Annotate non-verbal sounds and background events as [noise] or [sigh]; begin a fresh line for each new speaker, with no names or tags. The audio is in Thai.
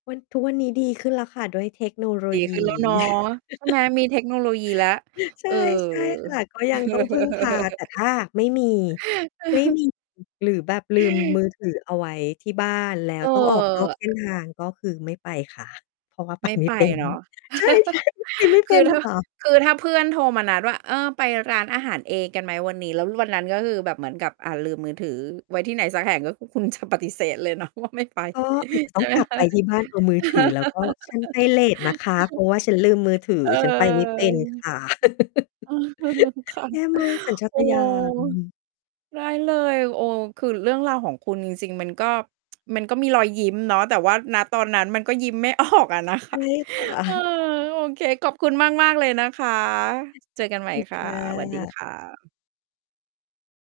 วัน ทุกวันนี้ดีขึ้นแล้วค่ะ ด้วยเทคโนโล
ดี
ย
ขึ้
ี
นแล้วเนาะ ใช่ไหม
[laughs]
มีเทคโนโลยีแล้ว
ใช
เ
่
ออ
ใช่ค่ะ ก็ยังต้องพึ่งพา แต่ถ้าไม่มี ไม่
[chuckles]
มี หรือแบบลืม มือถือ เอาไว้ที่บ้าน แล้
เ
ว
อ
ต้องออกนอกเส้น
อ
ทาง ก็คือไม่ไปค่ะ เพราะว่าไป
ไม่
ไม่
ไป
เป็น
เนาะ
ใช่ ๆ ไปไม่
[laughs] ค
เป
ื
็
อ
น
ถ้า
ค่ะ
คือถ้าเพื่อนโทรมานัดว่า เออ ไปร้านอาหารเองกันไหมวันนี้ แล้ววันนั้นก็คือแบบเหมือนกับ อา ลืมมือถือไว้ที่ไหนสักแห่ง ก็คือคุณจะปฏิเสธ เลยเนาะว่า ไม่ไป
ก็อาจจะ
ใ
ต
ช
้อ
่
ง
ไหม
กลับ
คะ?
ไปที่
[chuckles]
บ้านเอามือถือ แล้วก็ "ฉันไปเลตนะคะ เพราะว่าฉันลืมมือถือ
เออ
ฉันไปไม่เป็นค่ะ" [laughs]
[chuckles] เออ ค่ะ
แย่มากสัญชา
โอ
ต
้
ญาณ
ได้เลย โอ้ คือเรื่องราวของคุณจริง ๆ มันก็ [tsk] มันก็มีรอยยิ้มเนาะ แต่ว่า ณ ตอนนั้นมันก็ยิ้มไม่ ออกอะนะค
ใช
ะ
่ ค่
เออ
ะ
โอเค ขอบคุณมาก ๆ เลยนะคะ เจอกันใหม่
[unintelligible]
ค
ค
่ะ
่
สวัสดี
ะ
ค่ะ